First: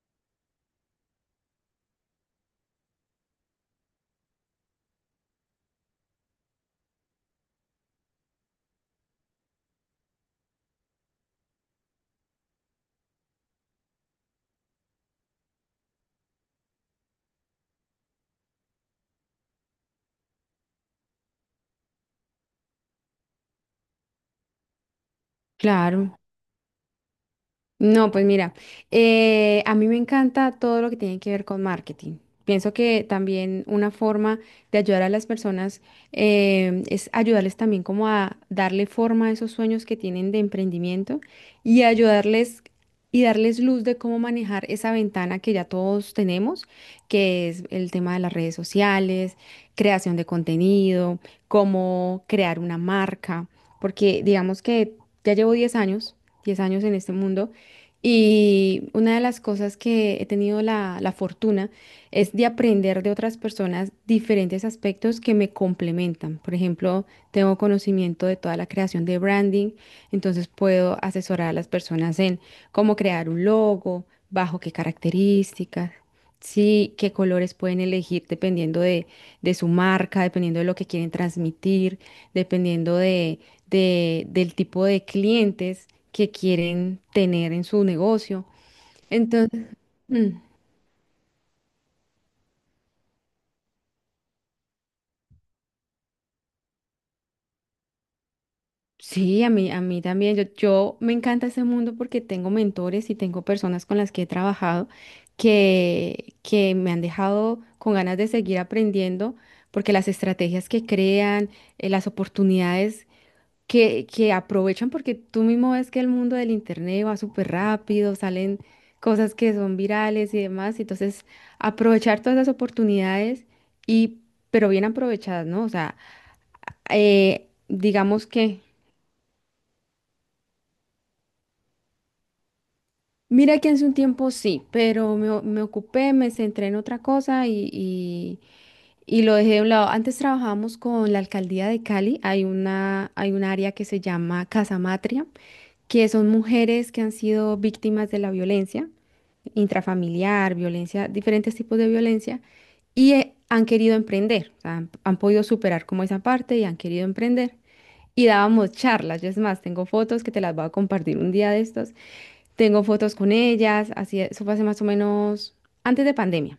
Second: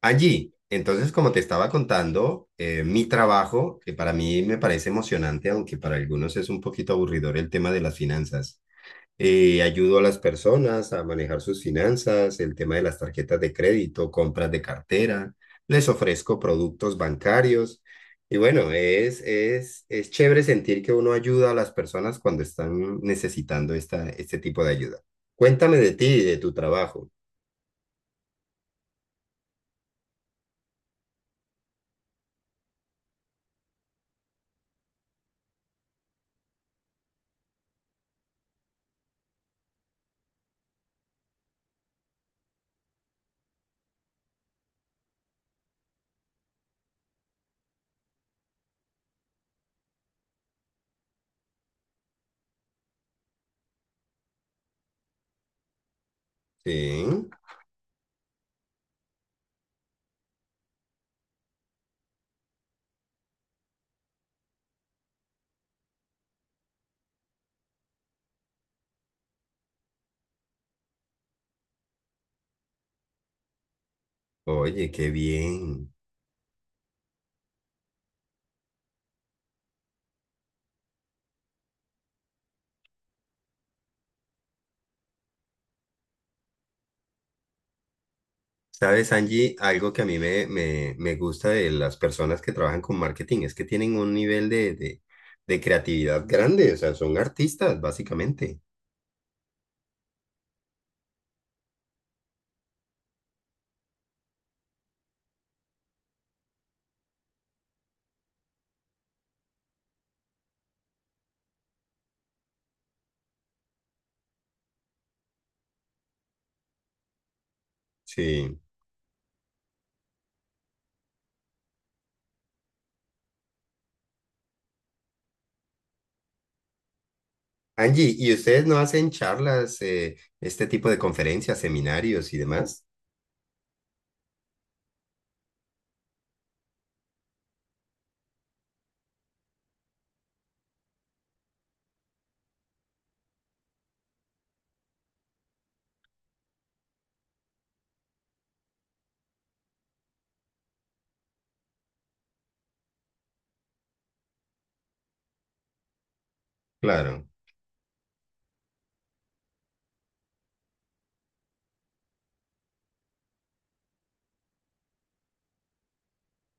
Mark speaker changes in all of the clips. Speaker 1: Allí, entonces, como te estaba contando, mi trabajo, que para mí me parece emocionante, aunque para algunos es un poquito aburridor el tema de las finanzas. Ayudo a las personas a manejar sus finanzas, el tema de las tarjetas de crédito, compras de cartera, les ofrezco productos bancarios. Y bueno, es chévere sentir que uno ayuda a las personas cuando están necesitando este tipo de ayuda. Cuéntame de ti
Speaker 2: Claro.
Speaker 1: y de tu trabajo.
Speaker 2: No, pues mira, a mí me encanta todo lo que tiene que ver con marketing. Pienso que también una forma de ayudar a las personas es ayudarles también como a darle forma a esos sueños que tienen de emprendimiento y ayudarles y darles luz de cómo manejar esa ventana que ya todos tenemos, que es el tema de las redes sociales, creación de contenido, cómo crear una marca, porque digamos que ya llevo 10 años, 10 años en este
Speaker 1: Sí.
Speaker 2: mundo. Y una de las cosas que he tenido la fortuna es de aprender de otras personas diferentes aspectos que me complementan. Por ejemplo, tengo conocimiento de toda la creación de branding, entonces puedo asesorar a las personas en cómo crear un logo, bajo qué
Speaker 1: Oye, qué bien.
Speaker 2: características, sí, qué colores pueden elegir de su marca, dependiendo de lo que quieren transmitir, dependiendo del tipo de clientes que quieren tener en su negocio.
Speaker 1: Sabes,
Speaker 2: Entonces,
Speaker 1: Angie, algo que a mí
Speaker 2: mm,
Speaker 1: me gusta de las personas que trabajan con marketing es que tienen un nivel de creatividad grande, o sea, son artistas, básicamente.
Speaker 2: sí, a mí también, yo me encanta ese mundo porque tengo mentores y tengo personas con las que he trabajado que me han dejado con ganas de seguir aprendiendo porque las estrategias que crean, las oportunidades que aprovechan porque tú mismo ves que el mundo del internet va súper rápido, salen
Speaker 1: Sí.
Speaker 2: cosas que son virales y demás, y entonces aprovechar todas esas oportunidades y pero bien aprovechadas, ¿no? O sea,
Speaker 1: Angie,
Speaker 2: digamos
Speaker 1: ¿y
Speaker 2: que
Speaker 1: ustedes no hacen charlas, este tipo de conferencias, seminarios y demás?
Speaker 2: mira que hace un tiempo sí, pero me ocupé, me centré en otra cosa y lo dejé de un lado. Antes trabajábamos con la alcaldía de Cali, hay hay un área que se llama Casa Matria, que son mujeres que han sido víctimas de la violencia intrafamiliar, violencia, diferentes tipos de violencia, y han querido emprender, o sea, han podido superar como esa parte y han querido
Speaker 1: Claro.
Speaker 2: emprender. Y dábamos charlas, yo es más, tengo fotos que te las voy a compartir un día de estos. Tengo fotos con ellas, así, eso fue hace más o menos antes de pandemia.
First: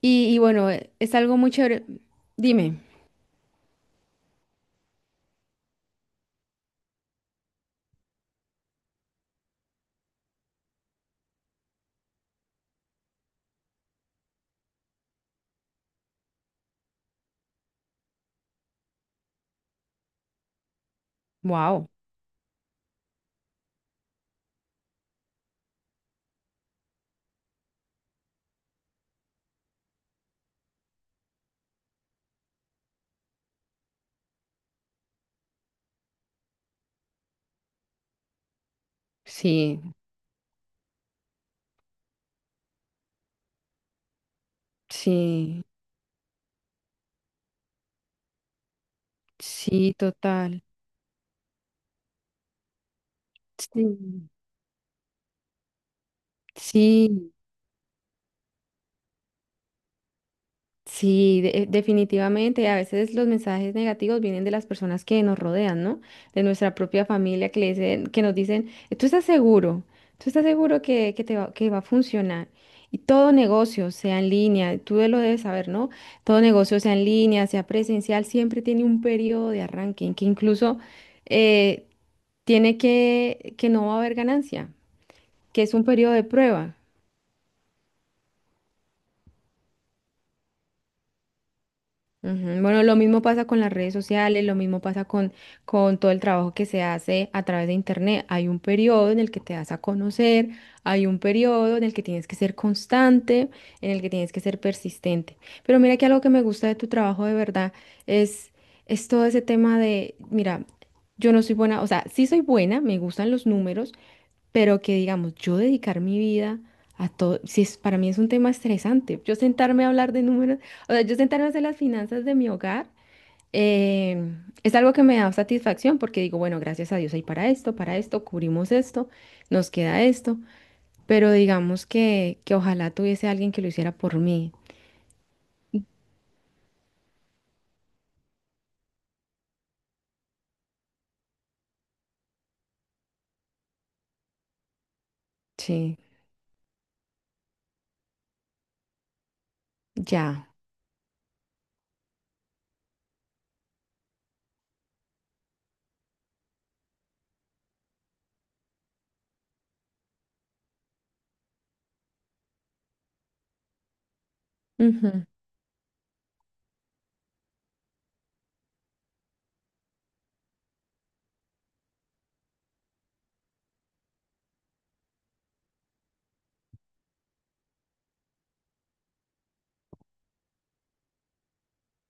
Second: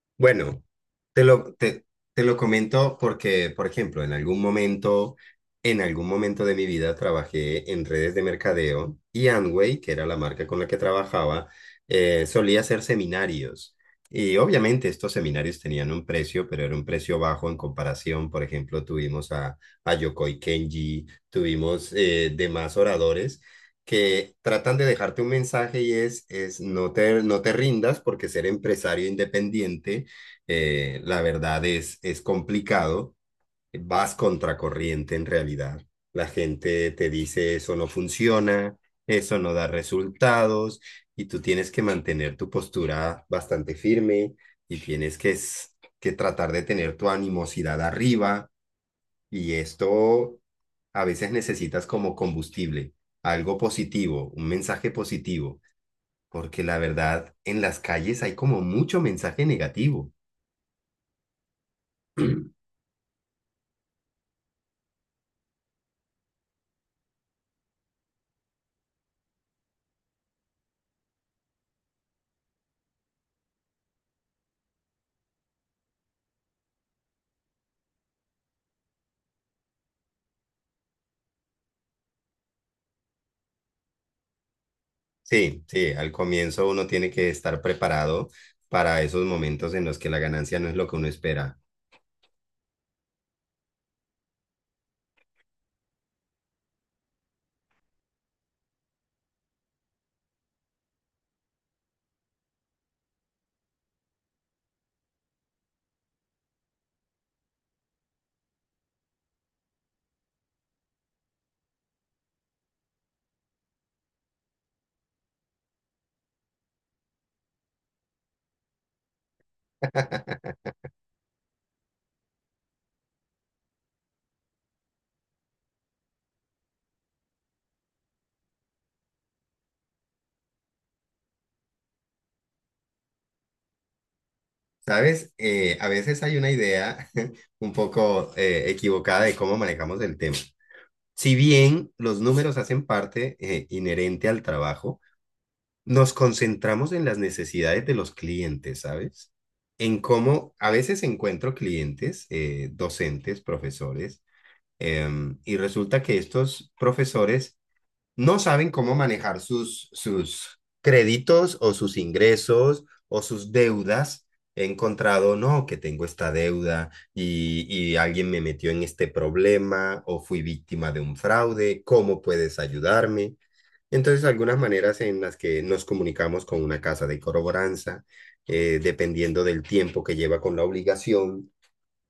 Speaker 2: Y
Speaker 1: Bueno,
Speaker 2: bueno, es
Speaker 1: te
Speaker 2: algo muy
Speaker 1: lo, te,
Speaker 2: chévere.
Speaker 1: te lo
Speaker 2: Dime,
Speaker 1: comento porque, por ejemplo, en algún momento de mi vida trabajé en redes de mercadeo y Amway, que era la marca con la que trabajaba, solía hacer seminarios. Y obviamente estos seminarios tenían un precio, pero era un precio bajo en comparación. Por ejemplo, tuvimos a Yokoi Kenji,
Speaker 2: wow,
Speaker 1: tuvimos demás oradores que tratan de dejarte un mensaje y es no te rindas porque ser empresario independiente la verdad es complicado, vas contracorriente en realidad. La gente te dice eso no funciona, eso no da
Speaker 2: sí,
Speaker 1: resultados y tú tienes que mantener tu postura bastante firme y tienes que,
Speaker 2: sí,
Speaker 1: s- que tratar de tener tu animosidad arriba y
Speaker 2: sí,
Speaker 1: esto
Speaker 2: total.
Speaker 1: a veces necesitas como combustible, algo
Speaker 2: Sí,
Speaker 1: positivo, un mensaje positivo, porque la
Speaker 2: sí,
Speaker 1: verdad en las calles hay como mucho mensaje negativo.
Speaker 2: sí, de- definitivamente. A veces los mensajes negativos vienen de las personas que nos rodean, ¿no? De nuestra propia familia que le dicen, que nos dicen, tú estás seguro, tú estás seguro que te va, que va a funcionar. Y todo negocio, sea en línea, tú lo debes saber, ¿no? Todo negocio, sea en línea, sea presencial, siempre tiene un periodo de arranque en que incluso eh, tiene que no va a haber ganancia,
Speaker 1: Sí,
Speaker 2: que es un
Speaker 1: sí, al
Speaker 2: periodo de
Speaker 1: comienzo
Speaker 2: prueba.
Speaker 1: uno tiene que estar preparado para esos momentos en los que la ganancia no es lo que uno espera.
Speaker 2: Ujú. Bueno, lo mismo pasa con las redes sociales, lo mismo pasa con todo el trabajo que se hace a través de Internet. Hay un periodo en el que te das a conocer, hay un periodo en el que tienes que ser constante, en el que tienes que ser persistente. Pero mira que algo que me gusta de tu trabajo de verdad es, es todo ese tema de, mira, yo no soy buena, o sea, sí soy buena, me gustan los números, pero que digamos, yo dedicar mi vida a todo, si es, para mí es un tema estresante, yo sentarme a hablar de números, o sea, yo sentarme a hacer las finanzas de mi hogar, eh, es algo que me da satisfacción porque digo, bueno, gracias a Dios hay para esto, cubrimos esto, nos queda esto, pero digamos que ojalá tuviese alguien que lo hiciera por mí,
Speaker 1: ¿Sabes? A veces hay una idea un poco equivocada de cómo manejamos el tema. Si bien los números hacen parte inherente al trabajo,
Speaker 2: sí,
Speaker 1: nos concentramos en las necesidades de los clientes, ¿sabes? En
Speaker 2: ya.
Speaker 1: cómo a veces encuentro clientes, docentes, profesores, y resulta que estos profesores no saben cómo manejar sus créditos o sus ingresos o sus deudas. He
Speaker 2: Ujú,
Speaker 1: encontrado, no, que tengo esta deuda y alguien me metió en este problema o fui víctima de un fraude, ¿cómo puedes ayudarme? Entonces, algunas maneras en las que nos comunicamos con una casa de corroboranza, dependiendo del tiempo que lleva con la obligación,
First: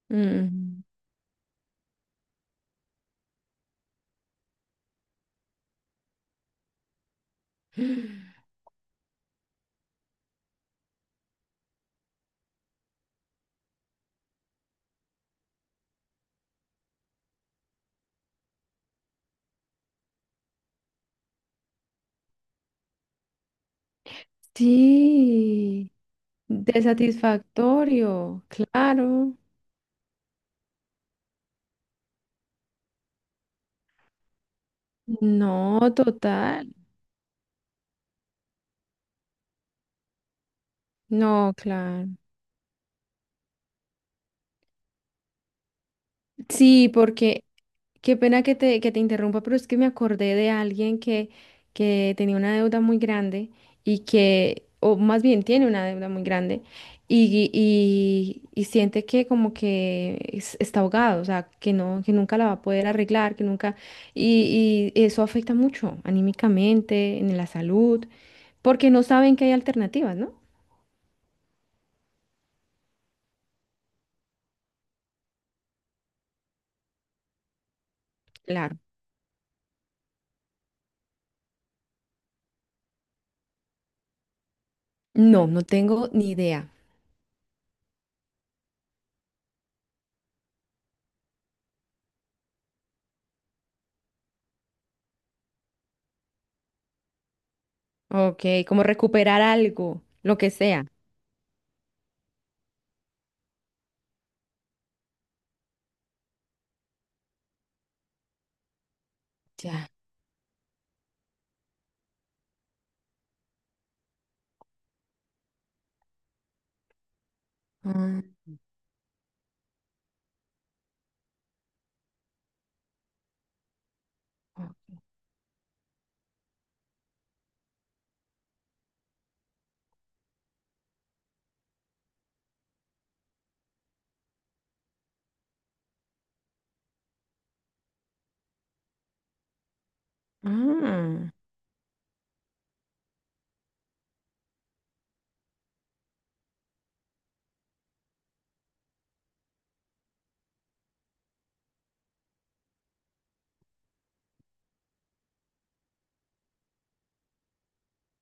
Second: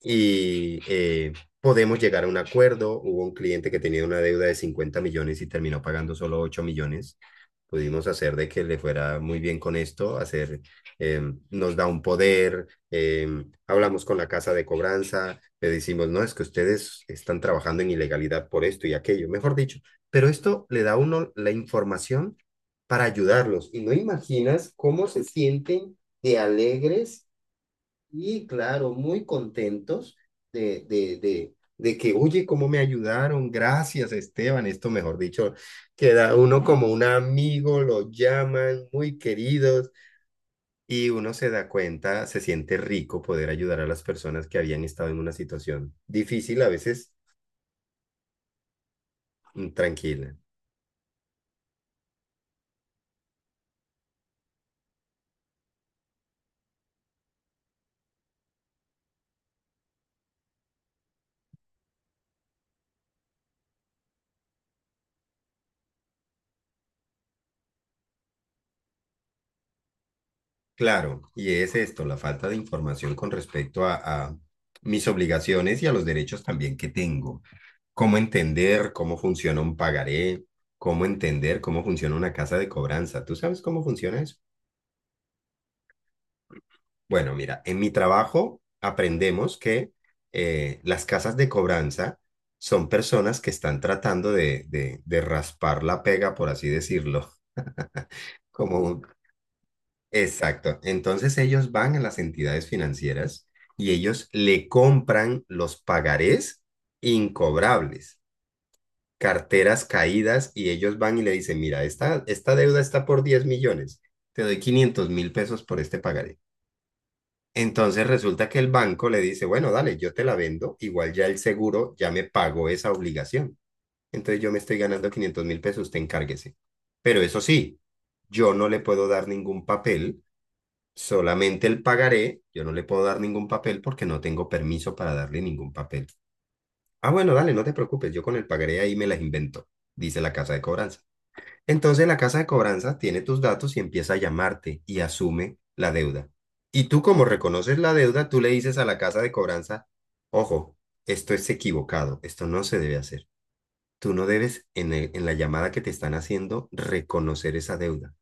Speaker 1: y
Speaker 2: ujú.
Speaker 1: podemos llegar a un acuerdo. Hubo un cliente que tenía una deuda de 50 millones y terminó pagando solo 8 millones. Pudimos hacer de que le fuera muy bien con esto, hacer, eh, nos da un poder, hablamos con la casa de cobranza, le decimos, no, es que ustedes están trabajando en ilegalidad por esto y aquello, mejor dicho, pero esto le da a uno la información para ayudarlos. Y no imaginas cómo se
Speaker 2: Sí,
Speaker 1: sienten de
Speaker 2: de
Speaker 1: alegres
Speaker 2: satisfactorio,
Speaker 1: y claro, muy
Speaker 2: claro.
Speaker 1: contentos de que, oye, cómo me ayudaron, gracias Esteban, esto mejor dicho,
Speaker 2: No,
Speaker 1: queda uno
Speaker 2: total.
Speaker 1: como un amigo, lo llaman, muy queridos, y uno se
Speaker 2: No,
Speaker 1: da
Speaker 2: claro.
Speaker 1: cuenta, se siente rico poder ayudar a las personas que habían estado en una situación difícil, a
Speaker 2: Sí,
Speaker 1: veces.
Speaker 2: porque qué pena que te interrumpa, pero es
Speaker 1: Mm,
Speaker 2: que me
Speaker 1: tranquila.
Speaker 2: acordé de alguien que tenía una deuda muy grande y que, o más bien tiene una deuda muy grande y siente que como que está ahogado, o sea, que no, que nunca la va a poder arreglar, que nunca, y eso afecta mucho anímicamente, en la salud, porque no saben que hay alternativas, ¿no?
Speaker 1: Claro, y es esto, la falta de información con respecto a mis obligaciones y a los derechos también que tengo. Cómo
Speaker 2: Claro.
Speaker 1: entender cómo funciona un pagaré, cómo entender cómo funciona una casa de cobranza. ¿Tú sabes cómo funciona eso?
Speaker 2: No, no tengo ni idea.
Speaker 1: Bueno, mira, en mi trabajo aprendemos que las casas de cobranza son personas que están tratando de raspar la pega, por así decirlo.
Speaker 2: Ok,
Speaker 1: Como
Speaker 2: como
Speaker 1: un-
Speaker 2: recuperar algo, lo que
Speaker 1: Exacto.
Speaker 2: sea.
Speaker 1: Entonces ellos van a las entidades financieras y ellos le compran los pagarés incobrables. Carteras
Speaker 2: Ya.
Speaker 1: caídas y ellos van y le dicen, mira, esta deuda está por 10 millones, te doy 500.000 pesos por este pagaré. Entonces
Speaker 2: Ah,
Speaker 1: resulta que el banco le dice, bueno, dale, yo te la vendo, igual ya el seguro ya me pagó esa obligación. Entonces yo me estoy ganando 500.000 pesos, usted encárguese. Pero eso sí, yo no le puedo dar ningún papel, solamente el pagaré, yo no le puedo dar ningún papel porque no tengo permiso para darle ningún papel. Ah, bueno, dale, no te preocupes, yo con el pagaré ahí me las invento, dice la casa de cobranza.
Speaker 2: ah,
Speaker 1: Entonces la casa de cobranza tiene tus datos y empieza a llamarte y asume la deuda. Y tú como reconoces la deuda, tú le dices a la casa de cobranza, ojo, esto es equivocado, esto no se debe hacer. Tú no debes en el- en la llamada que te están haciendo reconocer esa deuda.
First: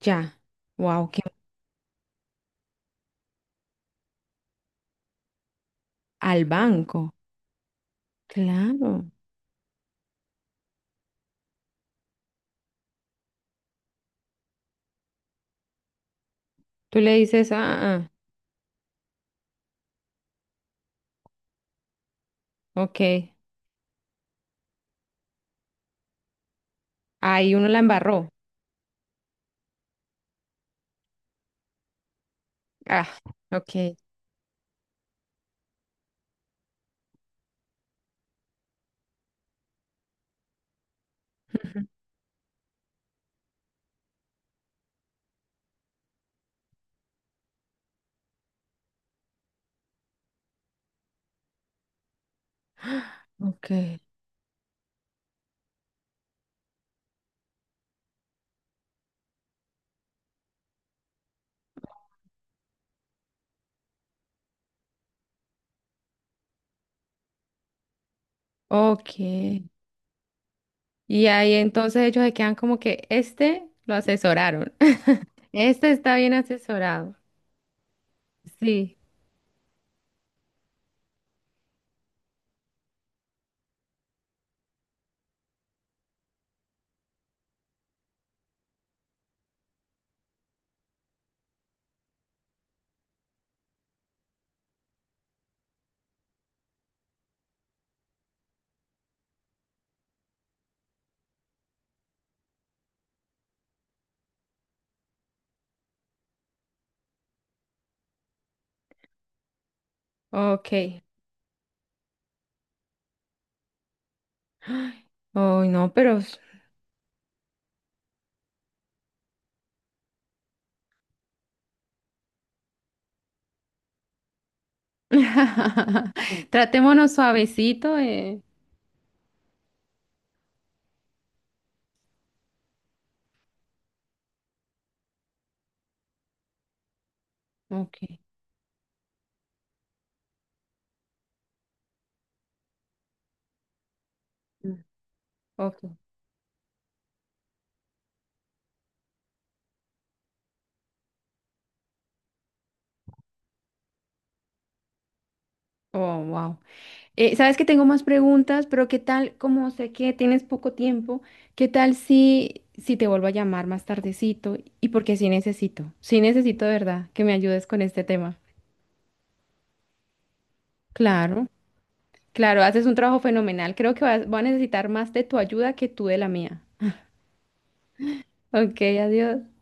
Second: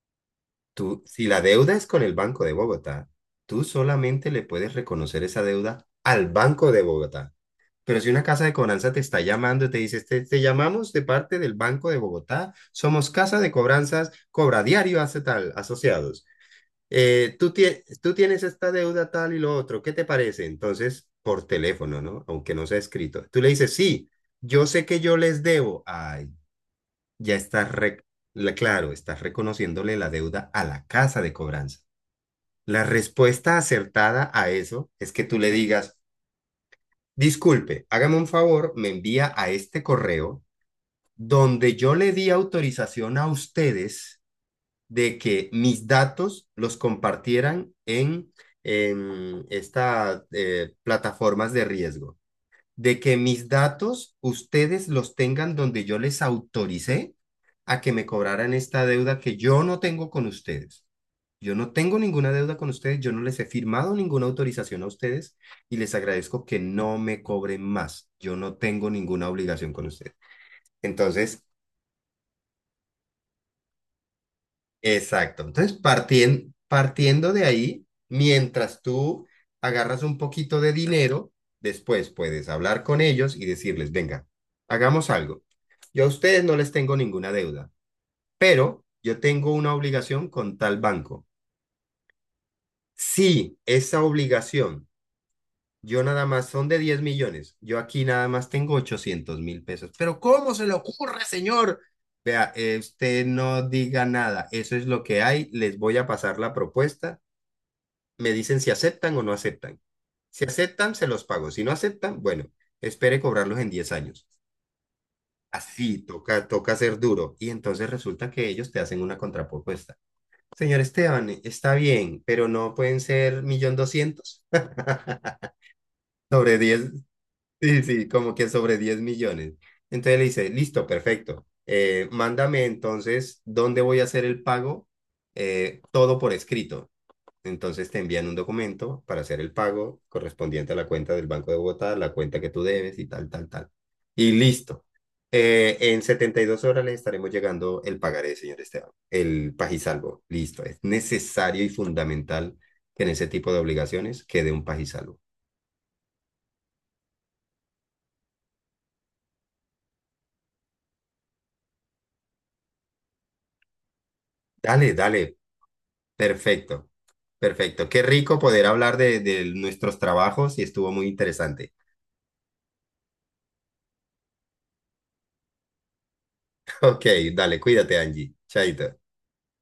Speaker 2: ya.
Speaker 1: Tú,
Speaker 2: Wow, que
Speaker 1: si la deuda es con el Banco de Bogotá, tú solamente le puedes reconocer esa deuda al
Speaker 2: al
Speaker 1: Banco de
Speaker 2: banco.
Speaker 1: Bogotá. Pero si una casa de cobranza te
Speaker 2: Claro.
Speaker 1: está llamando y te dice, te llamamos de parte del Banco de Bogotá, somos casa de cobranzas, cobra diario hace tal, asociados.
Speaker 2: Tú le dices,
Speaker 1: Tú, tie-
Speaker 2: ah,
Speaker 1: tú tienes esta deuda tal y lo otro, ¿qué te parece? Entonces, por teléfono, ¿no? Aunque no sea
Speaker 2: ah,
Speaker 1: escrito.
Speaker 2: ok.
Speaker 1: Tú le dices, sí, yo sé que yo les debo. Ay, ya
Speaker 2: Ahí uno
Speaker 1: estás,
Speaker 2: la
Speaker 1: re-
Speaker 2: embarró.
Speaker 1: la- claro, estás reconociéndole la deuda a la casa de cobranza. La
Speaker 2: Ah,
Speaker 1: respuesta
Speaker 2: ok.
Speaker 1: acertada a eso es que tú le digas, disculpe, hágame un favor, me envía a este correo donde yo le di autorización a ustedes de que mis datos los compartieran en estas plataformas de riesgo de que
Speaker 2: Ah,
Speaker 1: mis
Speaker 2: ok.
Speaker 1: datos ustedes los tengan donde yo les autoricé a que me cobraran esta deuda que yo no tengo con ustedes. Yo no tengo ninguna deuda con ustedes, yo no les he firmado ninguna autorización a ustedes y les agradezco que no me cobren más. Yo no tengo
Speaker 2: Ok.
Speaker 1: ninguna obligación con ustedes.
Speaker 2: Y
Speaker 1: Entonces,
Speaker 2: ahí entonces ellos se quedan como que este lo asesoraron.
Speaker 1: exacto. Entonces,
Speaker 2: Este está bien
Speaker 1: partien-
Speaker 2: asesorado.
Speaker 1: partiendo de ahí, mientras
Speaker 2: Sí.
Speaker 1: tú agarras un poquito de dinero, después puedes hablar con ellos y decirles, venga, hagamos algo. Yo a ustedes no les tengo ninguna deuda, pero yo tengo una obligación con tal banco. Si esa obligación, yo nada más son de 10 millones, yo aquí nada más tengo 800.000 pesos. Pero ¿cómo se le ocurre, señor? Vea, usted no diga nada, eso es lo que hay, les voy a pasar la propuesta me dicen si aceptan o no aceptan. Si aceptan,
Speaker 2: Ok.
Speaker 1: se los pago. Si no aceptan, bueno, espere cobrarlos en 10 años.
Speaker 2: Ay, no,
Speaker 1: Así,
Speaker 2: pero s-
Speaker 1: toca, toca ser duro. Y entonces resulta que ellos te hacen una contrapropuesta. Señor Esteban, está bien, pero no pueden ser millón doscientos. Sobre 10
Speaker 2: Tratémonos
Speaker 1: sí,
Speaker 2: suavecito.
Speaker 1: sí, como que sobre 10 millones. Entonces le dice, listo, perfecto. Mándame entonces dónde voy a hacer el pago, todo por escrito. Entonces
Speaker 2: Ok.
Speaker 1: te envían un documento para hacer el pago correspondiente a la cuenta del Banco de Bogotá, la cuenta que tú debes y tal, tal, tal. Y
Speaker 2: Mm.
Speaker 1: listo.
Speaker 2: Ok.
Speaker 1: En 72 horas les estaremos llegando el pagaré, señor Esteban, el pagisalvo. Listo. Es necesario y fundamental que en ese tipo de obligaciones quede un pagisalvo.
Speaker 2: Oh, wow. Sabes que tengo más preguntas, pero ¿qué tal? Como sé que tienes poco tiempo, ¿qué tal si te vuelvo a llamar más tardecito? Y
Speaker 1: Dale,
Speaker 2: porque
Speaker 1: dale.
Speaker 2: sí necesito de
Speaker 1: Perfecto.
Speaker 2: verdad que me ayudes con
Speaker 1: Perfecto. Qué
Speaker 2: este
Speaker 1: rico
Speaker 2: tema.
Speaker 1: poder hablar de nuestros trabajos y estuvo muy
Speaker 2: Claro,
Speaker 1: interesante.
Speaker 2: claro, haces un trabajo fenomenal. Creo que voy a necesitar más de tu ayuda que tú de la mía.
Speaker 1: Ok, dale, cuídate, Angie.
Speaker 2: Ok,
Speaker 1: Chaito.
Speaker 2: adiós.